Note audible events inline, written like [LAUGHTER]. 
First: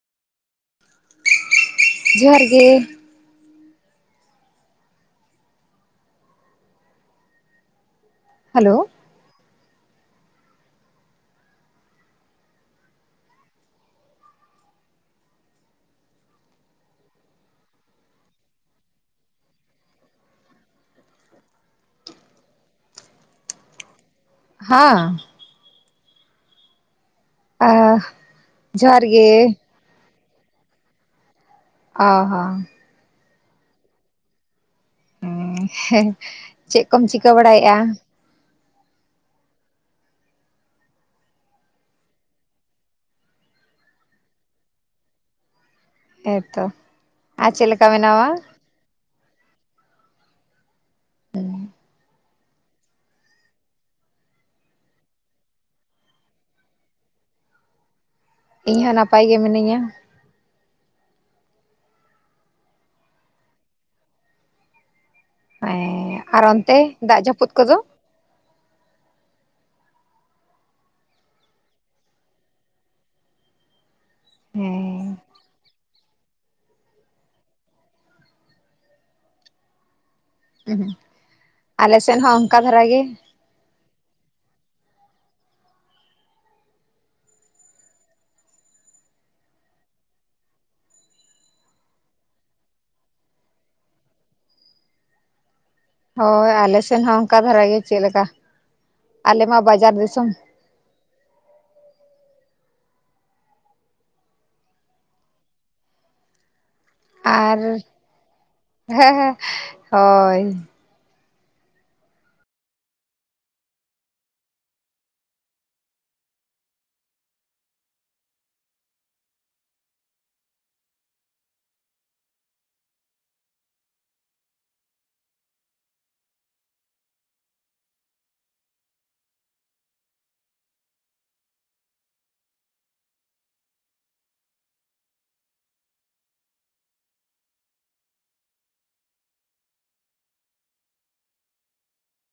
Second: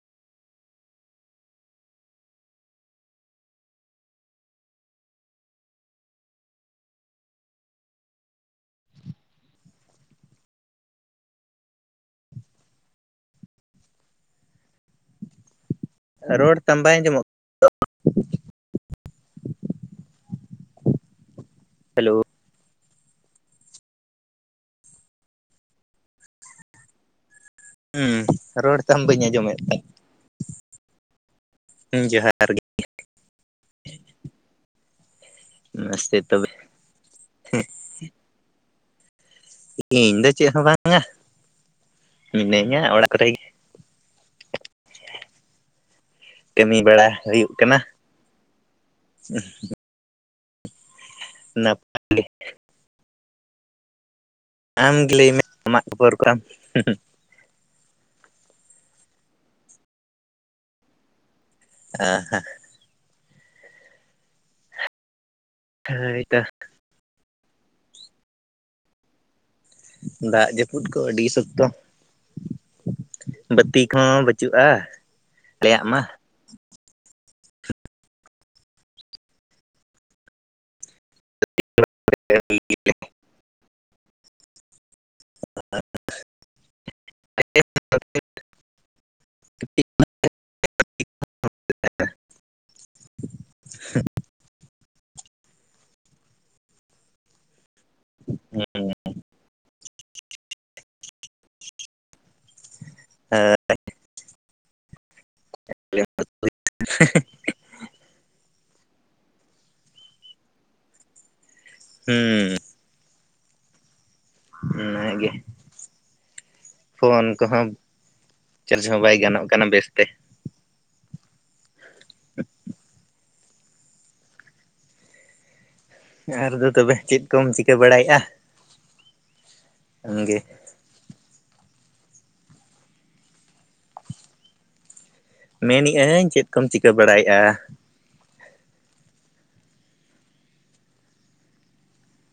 ᱡᱚᱦᱟᱨ ᱜᱮ᱾ ᱦᱮᱞᱳ᱾ [INAUDIBLE] ᱨᱚᱲ ᱛᱟᱢ ᱵᱟᱭ ᱟᱸᱡᱚᱢᱚᱜ ᱦᱮᱞᱳ᱾ ᱦᱟᱸ᱾ ᱦᱩᱸᱢ ᱨᱚᱲ ᱛᱟᱢ ᱡᱚᱦᱟᱨ ᱵᱟᱹᱧ ᱜᱮ ᱟᱸᱡᱚᱢᱮᱫ ᱛᱟᱢ᱾ ᱦᱩᱸ ᱚ ᱦᱚᱦᱟᱨ ᱦᱚᱸ ᱜᱮ᱾ ᱩ ᱦᱮ ᱢᱟᱥᱮ ᱛᱚᱵᱮ ᱪᱮᱫ ᱠᱚᱢ ᱪᱤᱠᱟᱹ ᱵᱟᱲᱟᱭᱮᱫᱼᱟ? ᱤᱧ ᱫᱚ ᱪᱮᱫ ᱦᱚᱸ ᱵᱟᱝᱟ᱾ ᱢᱤᱱᱟᱹᱧᱟ ᱚᱲᱟᱜ ᱠᱚᱨᱮ ᱜᱮ᱾ ᱦᱮᱸᱛᱚ ᱠᱟᱹᱢᱤ ᱵᱟᱲᱟ ᱦᱩᱭᱩᱜ ᱟᱨ ᱠᱟᱱᱟ ᱪᱮᱫᱞᱮᱠᱟ ᱢᱮᱱᱟᱢᱟ? [INAUDIBLE] ᱱᱟᱯ ᱟᱢ ᱜᱮ ᱞᱟᱹᱭ ᱢᱮ ᱟᱢᱟᱜ ᱠᱷᱚᱵᱚᱨ ᱠᱚ ᱟᱢ᱾ ᱤᱧ ᱦᱚᱸ ᱱᱟᱯᱟᱭ ᱜᱮ ᱢᱤᱱᱟᱹᱧᱟ᱾ ᱟ ᱦᱮᱸ᱾ ᱦᱮᱸ ᱦᱳᱭᱛᱚ ᱟᱨ ᱚᱱᱛᱮ ᱫᱟᱜ ᱡᱟᱹᱯᱩᱫ ᱠᱚᱫᱚ? ᱫᱟᱜ ᱡᱟᱹᱯᱩᱫ ᱠᱚ ᱟᱹᱰᱤ ᱥᱚᱠᱛᱚ᱾ ᱵᱟᱹᱛᱤ ᱠᱚᱦᱚᱸ ᱵᱟᱹᱪᱩᱜᱼᱟ ᱦᱮᱸ ᱟᱞᱮᱭᱟᱜ ᱢᱟ᱾ ᱦᱩᱸ ᱦᱩᱸ ᱟᱞᱮᱥᱮᱫ ᱦᱚᱸ ᱚᱱᱠᱟ ᱫᱷᱟᱨᱟ ᱜᱮ᱾ [INAUDIBLE] [INAUDIBLE] ᱦᱳᱭ ᱟᱞᱮᱥᱮᱫ ᱦᱚᱸ ᱚᱱᱠᱟ ᱫᱷᱟᱨᱟ ᱜᱮ ᱪᱮᱫᱞᱮᱠᱟ᱾ ᱦᱩᱸ ᱟᱞᱮᱢᱟ ᱵᱟᱡᱟᱨ ᱫᱤᱥᱚᱢ᱾ ᱦᱮᱸ᱾ ᱟᱨ ᱦᱮᱸ ᱦᱮᱸ ᱦᱳᱭ᱾ ᱦᱩᱸᱢ᱾ ᱢᱮᱱᱟᱭ ᱜᱮ᱾ ᱯᱷᱳᱱ ᱠᱚᱦᱚᱸ ᱪᱟᱨᱡᱽ ᱦᱚᱸ ᱵᱟᱭ ᱜᱟᱱᱚᱜ ᱠᱟᱱᱟ ᱵᱮᱥᱛᱮ᱾ ᱟᱨᱨᱫᱚ ᱛᱚᱵᱮ ᱪᱮᱫ ᱠᱚᱢ ᱪᱤᱠᱟᱹ ᱵᱟᱲᱟᱭᱮᱫ-ᱟ ᱟᱢᱜᱮ? ᱢᱮᱱᱤ-ᱟᱹᱧ ᱪᱮᱫ ᱠᱚᱢ ᱪᱤᱠᱟᱹ ᱵᱟᱲᱟᱭᱮᱫ-ᱟ?